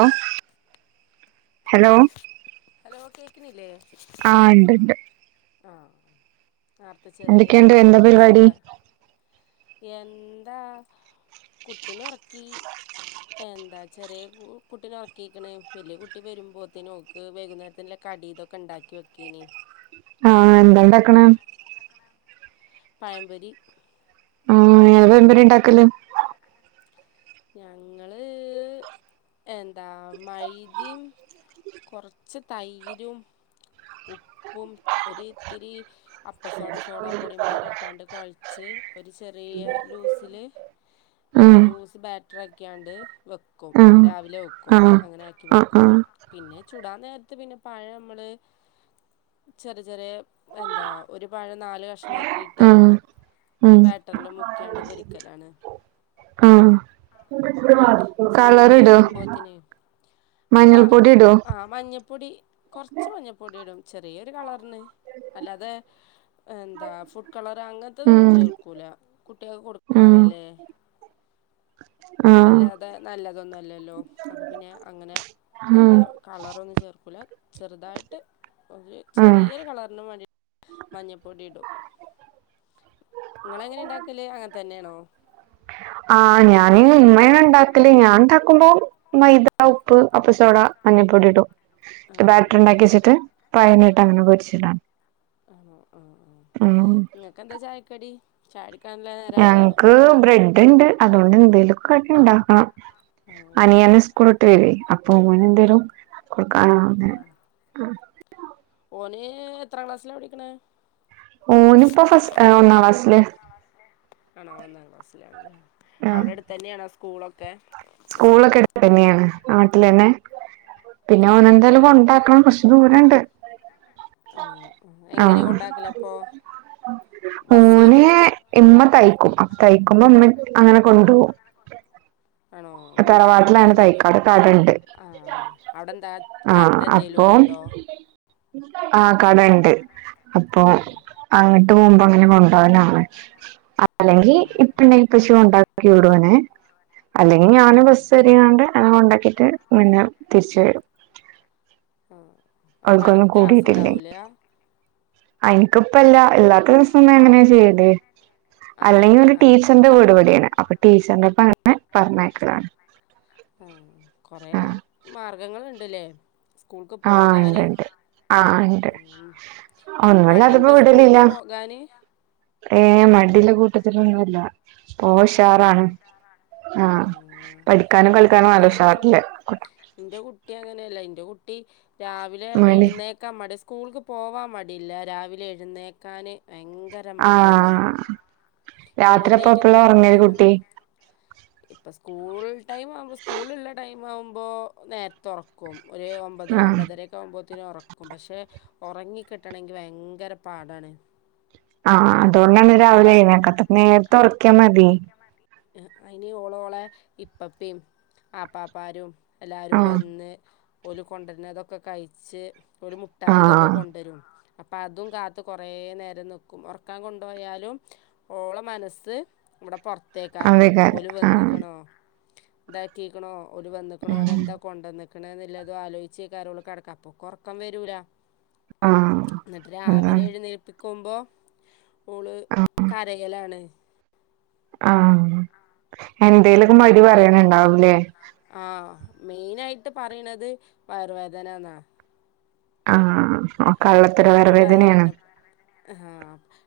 ഓ hello ക്ക്ണില്ലെ ആ ഇണ്ട് ഇണ്ട് ആ നേരത്തെ ചെറിയെ എന്തൊക്കെയുണ്ട് എന്തോ എന്താ പരിപാടി ചെറുതാ എന്താ കുട്ടിന ഉറക്കി. എന്താ ചെറിയ കുട്ടിന ഉറക്കിക്കണ് വലിയ കുട്ടി വരുമ്പോത്തേന് ഓക്ക് വൈകുന്നേരത്തിന് കടി ഇതൊക്കെ ഉണ്ടാക്കി വെക്കീന് ആ എന്താ ഉണ്ടാക്കണേ? പഴംമ്പൊരി ആ എ പഴംപൊരി ഉണ്ടാക്കല് ഞങ്ങള് എന്താ മൈദയും കുറച്ച് തൈരും ഉപ്പും ഒരിത്തിരി അപ്പസോഡ സോഡാ പൊടിയുംപാട ട്ടാണ്ട് കുഴച്ച് ഒരു ചെറിയ ലൂസിൽ ഉം ലൂസ് ബാറ്റ് ആക്യാണ്ട് വെക്കും ആഹ് രാവിലെ വെക്കും ആഹ് അങ്ങനെ ആക്കി ആഹ് വെക്കും ആഹ് പിന്നെ ചുടാൻ നേര പിന്നെ പഴം നമ്മള് ചെറു ചെറിയ എന്താ ഒരു പഴം നാല് കഷ്ണമാക്കിട്ട് ആഹ് ഉം ബാറ്ററില് മുക്കിയാണ്ട് പൊരിക്കലാണ് ആ സ്കൂള് വീട്ട് വരുമ്പോഴ്ത്തന് ആ മഞ്ഞൾപ്പൊടി ഇടോ ആ മഞ്ഞപ്പൊടി കുറച്ച് മഞ്ഞപ്പൊടി ഇടും. ചെറിയൊരു കളറിന് അല്ലാതെ എന്താ ഫുഡ് കളർ അങ്ങനത്തെതൊന്നും ഉം ചേർക്കൂല കുട്ടികൾക്ക് ഉം കൊടുക്കണതല്ലേ. ആഹ് വല്ലാതെ നല്ലത് അതൊന്നവല്ലല്ലോ അപ്പോൾ പിന്നെ അങ്ങനെ നല്ല ഉം കളറൊന്ന് ചേർക്കൂല ചെറുതായിട്ട് ഒരു ഉം ചെറിയൊരു കളറിന് വേണ്ടീട്ട് മഞ്ഞപ്പൊടി ഇടും. നിങ്ങളെങ്ങനെ ഉണ്ടാക്കല്, അങ്ങനെ തന്നെയാണോ? ആ ഞാനി ഉമ്മണ് ഉണ്ടാക്കല്, ഞാൻ ഉണ്ടാക്കുമ്പോം മൈദ ഉപ്പ് അപ്പസോട മഞ്ഞപ്പൊടി ഇടും. ആണോ ബാറ്ററി ഉണ്ടാക്കി ആഹ് വെച്ചിട്ട് പയനായിട്ട് അങ്ങനെ പൊരിച്ചിടാണ് ആണോ ആഹ് ആഹ് ഉം ചാടി ഞങ്ങക്ക് ബ്രെഡ് ഉണ്ട്. അതുകൊണ്ട് എന്തേലും കഴിക്കാനുണ്ടാക്കണം ആഹ് അനിയന് സ്കൂ സ്കൂൾ ഇട്ടു വരുയ് അപ്പം ആണോ എന്തേരും കൊടുക്കണ ആ എത്രാം ക്ലാസ്സിലാ പഠിക്കണേ? ഓനിപ്പോ ഫസ് ഒന്നാം ക്ലാസ്സില് ആണോ ഒന്നാം ക്ലാസ്സിലാണ് ആഹ് അവിടെ അടുത്ത് തന്നെയാണോ സ്കൂളൊ ക്കെ സ്കൂളൊക്കെ അടുത്ത് തന്നെയാണ് നാട്ടിൽഎന്നെ [unintelligible] പിന്നെ ആഹ് ഓനന്തായാലും ആഹ് കൊണ്ടാക്കണം കുറച്ചു ദൂരവുണ്ട്. ആണോ എങ്ങനെ ആഹ് കൊണ്ടാക്കലപ്പോ ബസ്സ് ഓന് വരുവോ ഇങ്ങോട്ട് ആയി ഇമ തയ്ക്കുമ്പോ അങ്ങനെ കൊണ്ടുപോകും ആണോ ഉമ്മ തറവാട്ടിലാണ് എ തയ്ക്ക അവിടെ കടണ്ട് ആ ഔടെ എന്താ കട എന്തേലും ഉണ്ടോ ഉം ആ കടണ്ട് അപ്പൊ അങ്ങട്ട് പോകുമ്പോൾ എ കൊണ്ടോകാനാവും അപ്പളേങ്കിൽ ആണോ ആണോ ഇപ്പണ്ടങ്കിൽ ഇപ്പച്ചി കൊണ്ടാ [unintelligible] അല്ലെങ്കിൽ പിന്നെ ആഹ് ഞാൻ ബസ് ആഹ് കേറിക്കാണ്ട് ഞാൻ കൊണ്ടാക്കിട്ട പിന്നെ തിരിച്ച് വരും ആ അപ്പൊ അനക്ക് ക്ലാസ് ഉണ്ടാവൂല എനിക്ക് ഇപ്പല്ല ഇല്ലാത്ത ദിവസം ഞാൻ എങ്ങനെയാ ചെയ്യല് അങ്ങനെ അല്ലെങ്കിൽ ഒരു ആഹ് ടീച്ചറിന്റെ വീട് ഇവിടെയാണ് അപ്പൊ ടീച്ചറിന്റെപ്പം അങ്ങനെ പറഞ്ഞേക്കാ ആ കൊറെ മാർഗങ്ങള്ണ്ട ഉണ്ട് ഇലെ ആ ഇണ്ട്ണ്ട് ആ ഇണ്ട് ഉം ഒന്നുലത്തപ്പോ മടിയുണ്ടോ വിടലില്ല സ്കൂൾക്ക് പോകാന് ഏ മടിള്ള കൂട്ടത്തിലൊന്നും ല്ല ഒ ആണോ ഉഷാറാണ് ആ പഠിക്കാനും ഇന്റെ കളിക്കാനും കുട്ടി നല്ല അങ്ങനെ ഉഷാറല്ലേ ൻ്റകുട്ടി രാവിലെ എഴുന്നേക്കാൻ മടി സ്കു സ്കൂൾക്ക് പോവാൻ മടിയില്ല രാവിലെ എഴുന്നേക്കാന് ഭയങ്കര ആ മടിയാണ് എഴുന്നേറ്റ് കിട്ടൂല ഇപ്പൊ സ്കൂൾ ടൈം ആവുമ്പോ സ്കൂൾഉള്ള ടൈം ഉണ്ടാവുമ്പോൾ നേരത്ത ഉറക്കും ഒര് ഒമ്പത് ആഹ് ഒമ്പതര ആകുമ്പോ ത്തിന ഉറക്കും പക്ഷെ ഉറങ്ങി കിട്ടണെങ്കിൽ ഭയങ്കര പാടാണ് ആ അ അതൊണ്ടാണ് രാവിലെ ഓളെ എഴുന്നേക്കാത്തത് നേരത്തെ ഉറക്കിയാൽ മതി അയ്ന് ഓളോളെ ഇപ്പപ്പിം ആപ്പാപ്പാരും എല്ലാരും ആഹ് വന്ന് ഒല് കൊണ്ടരുന്നതൊക്കെ കഴിച്ച് ഓല് മുട്ടായി ഇതൊക്കെ ആഹ് കൊണ്ടൊരും അപ്പം അതും കാത്ത് കുറേ നേരം നിക്കും ഉറക്കാൻ കൊണ്ടുപോയാലും ഓളെ മനസ്സ് ഇവിടെ പൊറത്ത് ത്തെ കാരം അതേക്കാരം ഒല് ആഹ് വന്ന്ക്ക്ണോ ന്താ ക്കീകണ് ഒരു വന്നേക്കണും ഉം ഓരെന്താ കൊണ്ട് വന്നേ ക്കണോതുല്ലതും ആലോചിച്ചിക്കാറെ ഒള്ളൂ കിടക്ക അപ്പൊക്കൊറക്കം വരൂല ആഹ് എന്താണ് വക്കുമ്പോ ഓള് കരയലാണ് ആ എന്തേലുമൊക്കെ മടി പറയാൻ ഉണ്ടാവൂലേ ആ മെയിനായിട്ട് പറയണത് വയറുവേദനാന്നാ ആ ഓ എപ്പളും വയറുവേദന തന്നെ ആ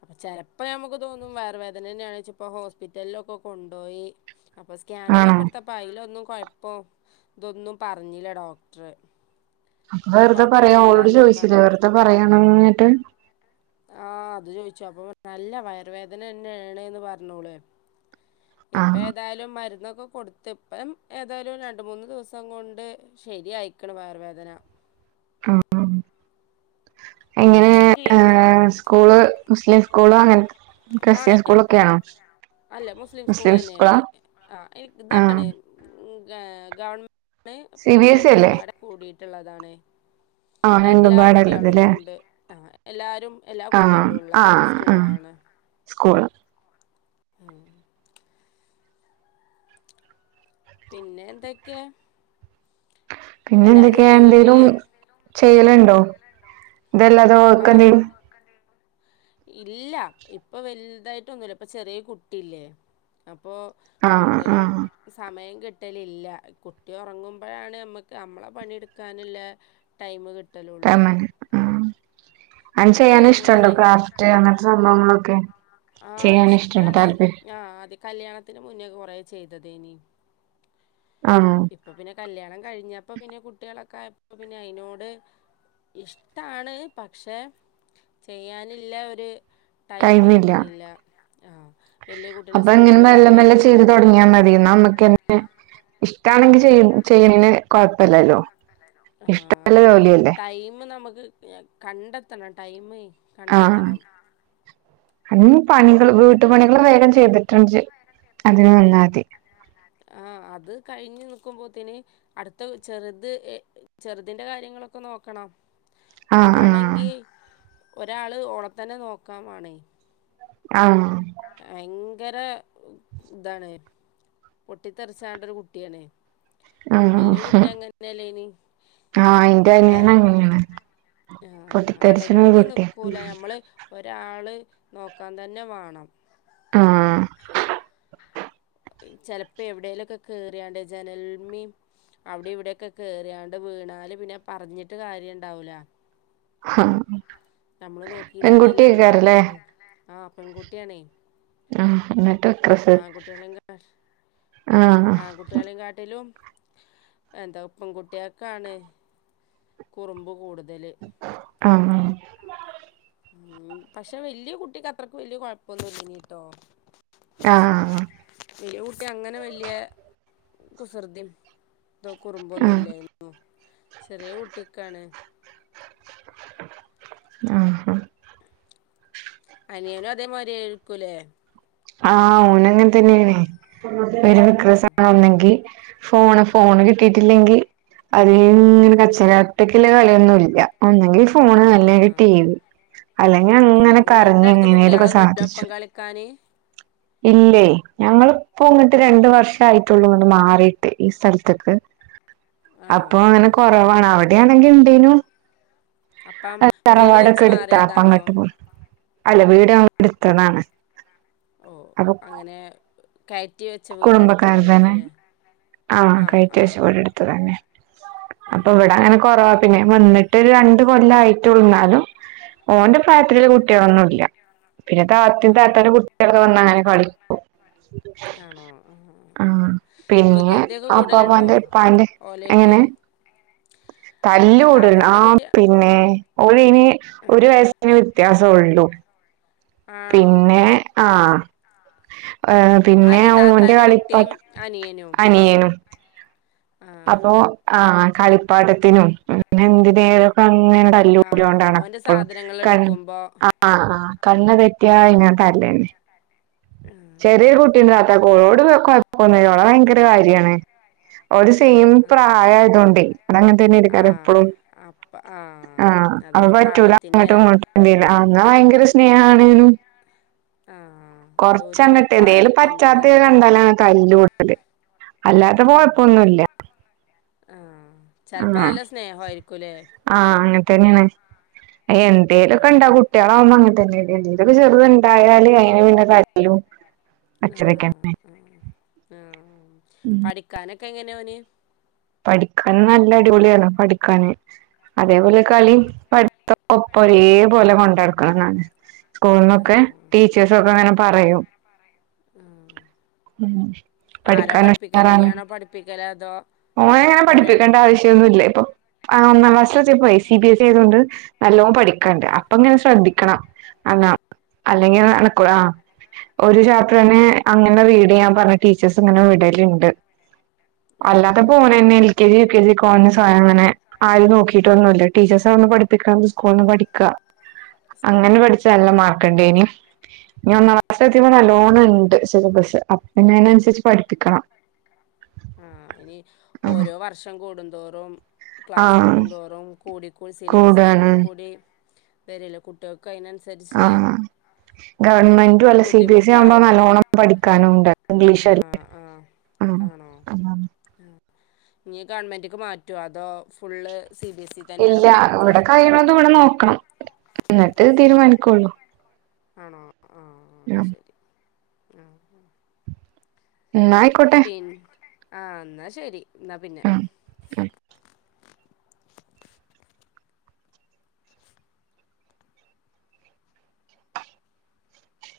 അപ്പൊ ചെ അപ്പം നമുക്ക് തോന്നും വയറുവേദന തന്നെയാണ് ച്ച് ഇപ്പം ഹോസ്പിറ്റലിലൊക്കെ കൊണ്ടുപോയി സ്കാനിങ്ങ് ആണോ ഒക്കെ എടുത്തപ്പൊ അയിലൊന്നും കൊഴപ്പോം ഇതൊന്നും പറഞ്ഞില്ല ഡോക്ടർ മക്കള് വെറുതെ പറയും ഓളോട് ചോദിച്ചില്ലേ വെറുതെ പറയും ഒണങ്ങാനിട്ട് ആ അത് ചോയിച്ചു അപ്പൊ നല്ല വയറുവേദന തന്നെയാണെന്ന് പറഞ്ഞു ഓള് ഇപ്പ ആഹ് ഏതായാലും മരുന്നൊക്കെ കൊടുത്ത് ഇപ്പം ഏതായാലും രണ്ട് മൂന്ന് ദിവസം കൊണ്ട് ശരിയായിക്കണം വയറുവേദന ആ ആ എങ്ങനെ ഇനിയും കൊറയില്ലെങ്കി ഏ സ്കൂള് മുസ്ലിം കോളും അങ്ങനക്ക് ആണ് അല്ല മുസ്ലിം സ്കൂൾ തന്നെയാണ് ആ ആഹ് ഇതാണ് ഏ ഗവൺ ണ് സി ബി എസ് ഇ അല്ലേ മാനേജ്മെന്റ്റ്റൂടെ കൂടി ഉള്ളതാണ് ആഹ് രണ്ടും എല്ലാ പാടള്ളത് കുട്ടികളും ല്ലേ ഉണ്ട് ആ എല്ലാരും എല്ലാ കുട്ടികളും ഉള്ള സ്കൂളാണ് സ്കൂളാ ഉം. പിന്നെ എന്തൊക്കെയാ പിന്നെ എല്ലാവരും എന്തൊക്കെയാ ഇല്ലേ വീട്ടിൽ എന്തേലും ചെയ്യലുണ്ടോ ഇതെല്ലാതെ വർക്ക് ആ എന്തേലും ഇല്ല ഇപ്പൊ വലുതായിട്ട് ഒന്നുമില്ല ഇപ്പൊ ചെറിയ കുട്ടിയില്ലേ ഇപ്പോ ആഹ് കൂടുതലും ആഹ് സമയം കിട്ട് ട്ടലില്ല കുട്ടി ഉറങ്ങുമ്പോഴാണ് നമ്മക്ക് മ്മളെ പണിയെടുക്കാനുള്ള ടൈമ് കി ആ മോന് ആ അത് നമ്മളെ ചെയ്യാന് കാര്യങ്ങള് ഇഷ്ടൊണ്ടോ ചെയ് ക്രാഫ്റ്റ് അങ്ങനത്തെ സംഭവങ്ങളൊക്കെ ആഹ് ചെയ്യാനിഷ്ടുണ്ട് ഇഷ്ടാണ് താല്പര്യം ആഹ് ആദ്യ കല്യാണത്തിന് മുന്നേ കൊറേ ചെയ്തതേനി ആഹ് ഇപ്പൊ പിന്നെ കല്യാണം കഴിഞ്ഞ അപ്പോ പിന്നെ കുട്ടികളൊക്കെ ആയപ്പോൾ പിന്നെ അതിനോട് ഇഷ്ടമാണ് പക്ഷേ ചെയ്യാനില്ല ഒരു ടൈം ടൈമില്ല കിട്ടണില്ല ആ വലിയ കുട്ടിനെ അപ്പൊ ഇങ്ങനെ സ്കൂളില് മെല്ലെ മെല്ലെ ചെയ്ത് പറഞ്ഞയക്കുമ്പോത്തിന് തുടങ്ങിയാ മതി നമ്മുക്ക്ന്നെ ഇഷ്ടമാണെങ്കിൽ ചെയ്യണന് കൊഴപ്പല്ലല്ലോ ആ ഇഷ്ടള്ള ഇനി ജോലിയല്ലേ ടൈം നമുക്ക് ക്ക് ഞ കണ്ടെത്തണം ടൈമ് കണ്ടെത്തണം അ പണികൾ വീട്ടുപണികള് വേഗം ചെയ്തിട്ടുണ്ട് അതിന് നിന്നാതി ആ അത് കഴിഞ്ഞു നിക്കുമ്പോത്തേന് അടുത്ത ചെറുത് ചെറുതിന്റെ കാര്യങ്ങളൊക്കെ നോക്കണം ആഹ് ആഹ് ഓളാണെങ്കിൽ ഒരാള് ഓളെത്തന്നെ നോക്കാൻ വണേ ആ ഭയങ്കര ഇതാണ് പൊട്ടിത്തെറിച്ചാണ്ട് ഒരു കുട്ടിയാണ് ആ വല്യ കുട്ടി അങ്ങനെയല്ലേനി ആ അയിന്റെ ഏ അനിയൻ അങ്ങനെയാണ് ആ പൊട്ടിത്തെറിച്ച്ണ ഒരു അടങ്ങി കുട്ടിയാ നിക്കൂല നമ്മള് ഒരാ ആള് നോക്കാൻ തന്നെ വാണം ആ ചെലപ്പോ എവിടെലുംഒക്കെ കേറിയാണ്ട് ജനൽമേം അവിടെ ഇവിടെക്കെ കേറിയാണ്ട് വീണാല് പിന്നെ പറഞ്ഞിട്ട് കാര്യം ഇണ്ടാവൂല ആ നോക്കിയില്ലാന്ന് എല്ലാവരും പെൺകുട്ടിയ്ക്കാരല്ലേ പറയുള്ളൂ ആ പെൺകുട്ടിയാണേ ആ അങ്ങനെ ആൺകുട്ടികളെയും കാ ആഹ് ആൺകുട്ടികളെയും കാട്ടിലും എന്താ പെൺകുട്ടിയക്കാണ് കുറുമ്പ് കൂട് തല് ആ ആ ഉ പക്ഷെ വല്യ കുട്ടിക്ക് അത്രയ്ക്ക് വല്യ കൊഴപ്പൊന്നും ഇല്ലയ്നീ ട്ടോ ആ ആ വലിയ കുട്ടി അങ്ങനെ വല്ലേ കുസൃതി ഇതോ കുറുമ്പൊന്നുംല്ലായിന്ന ചെറിയ കുട്ടിക്കാണ് ആ അനിയനും അതേമാതിരി ആരിക്കൂലേ ആ ഓന് അങ്ങനെ തന്നെയണേ ഒരു ആഹ് വിക്രസനൊന്നെങ്കിൽ [unintelligible] ഫോണ് ഫോണ് കിട്ടിട്ടില്ലെങ്കി അത് ഇങ്ങനെ ആഹ് കച്ചറ ആയിട്ട് കളിയൊന്നും ഇല്ല ഒന്നെങ്കി ഫ് ഫോണ് അല്ലെങ്കി ആഹ് ടിവി അല്ലെങ്കി ആഹ് അങ്ങനെ വീടിന്റെ അടുത്ത് കരഞ്ഞിങ്ങനേലുംക്കെ കുട്ടികളൊന്നുല്ല ഒപ്പം സാധിച്ചു കളിക്കാന് ഇല്ലേ? ഞങ്ങള്പ്പോ ഇങ്ങട്ട് രണ്ട് വർഷായിട്ടൊള്ളൂ ഇങ്ങട്ട് മാറിട്ട് ഈ സ്ഥലത്ത്ക്ക് ആണോ അപ്പൊ അങ്ങനെ ആഹ് കൊറവാണ് അവിടെയാണെങ്കി ഇണ്ടേനു. അപ്പം വീട് തറവാടൊക്കെ വെച്ച് എടുത്താ അപ്പൊ മാറിയതാണോ? അങ്ങട്ട് പോയി അല്ല വീട് ഞങ്ങള് എടുത്തതാണ്. ഓ അപ്പൊ അങ്ങനെ കയറ്റി വെച്ച കുടുംബക്കാര് തന്നെ വീടെടുത്തതായിരിക്കുല്ലേ ആഹ് കയറ്റി ആ. വെച്ച് വീട് എടുത്തതന്നെ അപ്പൊ ഇവടാ അങ്ങനെ കൊറവാ പിന്നെ വന്നിട്ട് രണ്ട് കൊല്ലായിട്ടൊള്ളു ഇന്നാലും ഓന്റെ പ്രായതിലുള്ള കുട്ട്യേളൊന്നുല്ല. പിന്നെ ആഹ് താത്തി താത്ത കു ആഹ് കുട്ട്യേളോക്കെ വന്നാ അങ്ങനെ കളിക്കും. ആണോ ആഹ് ആഹ് ആ ആഹ് പിന്നെ വികൃതിയൊക്കെ കൂടലുണ്ടോ ആപ്പാപ്പാന്റെ ഇപ്പാന്റെ ഓലേറ്റ് എങ്ങനെ തല്ലുടെ ആ താത്താന്റെ കുട്ടി പിന്നെ ഓല് ഇനി ഒരു വയസിന് വ്യത്യാസൊള്ളൂ. ആണോ പി [inaudible] ഏ പിന്നെ ഓന്റെ താത്താന്റെ കുട്ടിയും അനിയനും കളിപ്പാട്ടംഅനിയനും അപ്പൊ ആഹ് ആഹ്. കളിപ്പാട്ടത്തിനും പിന്നെ എന്തിന് ഇങ്ങനെ ആഹ് തല്ലുട്ട്യേണ്ടാണ് ഓന്റെ എപ്പളും സാധനങ്ങൾ തല്ല് എടുക്കുമ്പോ ആ ആ ആ. കണ്ണ് തെറ്റിയാ പിന്നെ തല്ലന്നെ ചെറ്യേ കുട്ടിണ്ടോ താത്ത ഓളോട് കൊഴപ്പൊന്നുല്ല ഓള ഭയങ്കര കാര്യാണ് ഓല് ആഹ് സെയിം ആഹ് ആഹ് പ്രായയതോണ്ട് ഓല് അങ്ങനെ തന്നെയായിരിക്കും ആഹ് എപ്പഴും അപ്പ ആഹ് ആ അ അതൊരു പറ്റൂല പ്രായത്തിന്റെ അങ്ങോട്ടും ഇങ്ങോട്ടും ന്നാ ഭയങ്ക ങ്കര സ്നേഹണേനും ആഹ് അതൊരു കൊറച്ചങ്ങട്ട് എന്തേലും പ്രായത്തിന്റെ പറ്റാത്ത ഇതാണ് കണ്ടാല് തല്ലൊള്ളൂ. അതെ. അല്ലാത്തപ്പം ആഹ് കൊഴപ്പൊന്നുല്ല. ചെലപ്പം ആഹ് നല്ല സ്നേഹയിരിക്കൂല്ലേ. ഇതന്നെണ്. എ എന്തേലൊക്കെ ആഹ് ഇണ്ടാവും കുട്ട്യേളാവുമ്പോ അങ്ങനെ [unintelligible] ചെറ്ത്ണ്ടായാല് അയിന് പിന്നെ കരയലും ആ ആ പഠിക്കാനൊ ക്കെ എങ്ങനേ ഓന് പഠിക്കാൻ നല്ല അടിപൊളിയാണ് പഠിക്കാന് അതേപോലെ ആണോ കളിയും പഠിത്തം ഒപ്പം ഒരേ പോലെ കൊണ്ടടക്കണംന്നാണ് സ്കൂൾന്നൊക്കെ ടീച്ചേഴസ് ഒക്കെ ഇങ്ങനെ പറയും ഉം ഉം ആരാ പഠിക്കാൻ പഠിപ്പിക്കല് ഉഷാറാണ് ഇയ്യാണോ പഠിപ്പിക്കല് അതോ ധോ ഓനെ അങ്ങനെ പഠിപ്പിക്കേണ്ട ആവശ്യം ഒന്നുല്ല ഇപ്പൊ ആഹ്., ഒന്നാം ക്ലാസ്ലെത്തിപ്പയെ സി ബി എസ് ഇ ആയതുകൊണ്ട് നല്ലോം പഠി ക്കാൻണ്ട് അപ്പൊ ഇങ്ങനെ ശ്രദ്ധിക്കണം അങ്ങാ ആഹ് അല്ലെങ്കിൽ നടക്കൂല ആഹ് ഒരു ചാപ്റ്ററന്നെ അങ്ങനെ റീഡ് ചെയ്യാൻ പറഞ്ഞ് ടീച്ചേഴസ് ഇങ്ങനെ വിടലുണ്ട് ആഹ് അല്ലാതെ ഓനെന്നെ എൽ ആഹ് K G U K G കോ സ അങ്ങനെ ആരും നോക്കിട്ടൊന്നും ഇല്ല ടീച്ചേർസാവുമ്പം പഠിപ്പിക്ക സ്കൂളിൽന്ന് പഠിക്കാ അങ്ങനെ ആഹ് പഠിച്ച് നല്ല മാർക്ക്ണ്ടേനി ഇനി ഒന്നൂടെ അത് സത്യം പറഞ്ഞാ നല്ലോണം ഇണ്ട് സിലബസ് അപ്പം പിന്നെ അതിനനുസരിച്ച് പഠിപ്പിക്കണം ആഹ് ഇനി ഓരോ വർഷം കൂടു തോറും ആ ക്ലാസ് കൂടുന്തോറും കൂടി കൂടി സിലബസ് കൂടുവാണ് കൂടി കൂടി വരെയല്ലേ കുട്ടിയ ആഹ് ഗവൺമെന്റും അല്ല സി ബി എസ് ഇ ആവുമ്പോ ബുദ്ധിമുട്ടാവും നല്ലോണ്ണം പഠിക്കാനും ഉണ്ട് ഇംഗ്ലീഷല്ലേ ആഹ് ആഹ് ആഹ് ആഹ് നീ ഗവൺമെന്റിക്ക് മാറ്റുവോ അതോ full C B S E തന്നെയാണോ ഇല്ല പഠിപ്പിക്കുക ഇവിടെ കഴിയണതും ഇവിടെ നോക്കണം എന്നിട്ട് ആണോ തീരുമാനിക്കുള്ളു ആണോ ആഹ് അത് ശരി ഉം എന്നാ ആയിക്കോട്ടെ ആഹ് എന്നാ ശരി എന്നാ പിന്നെ ആഹ്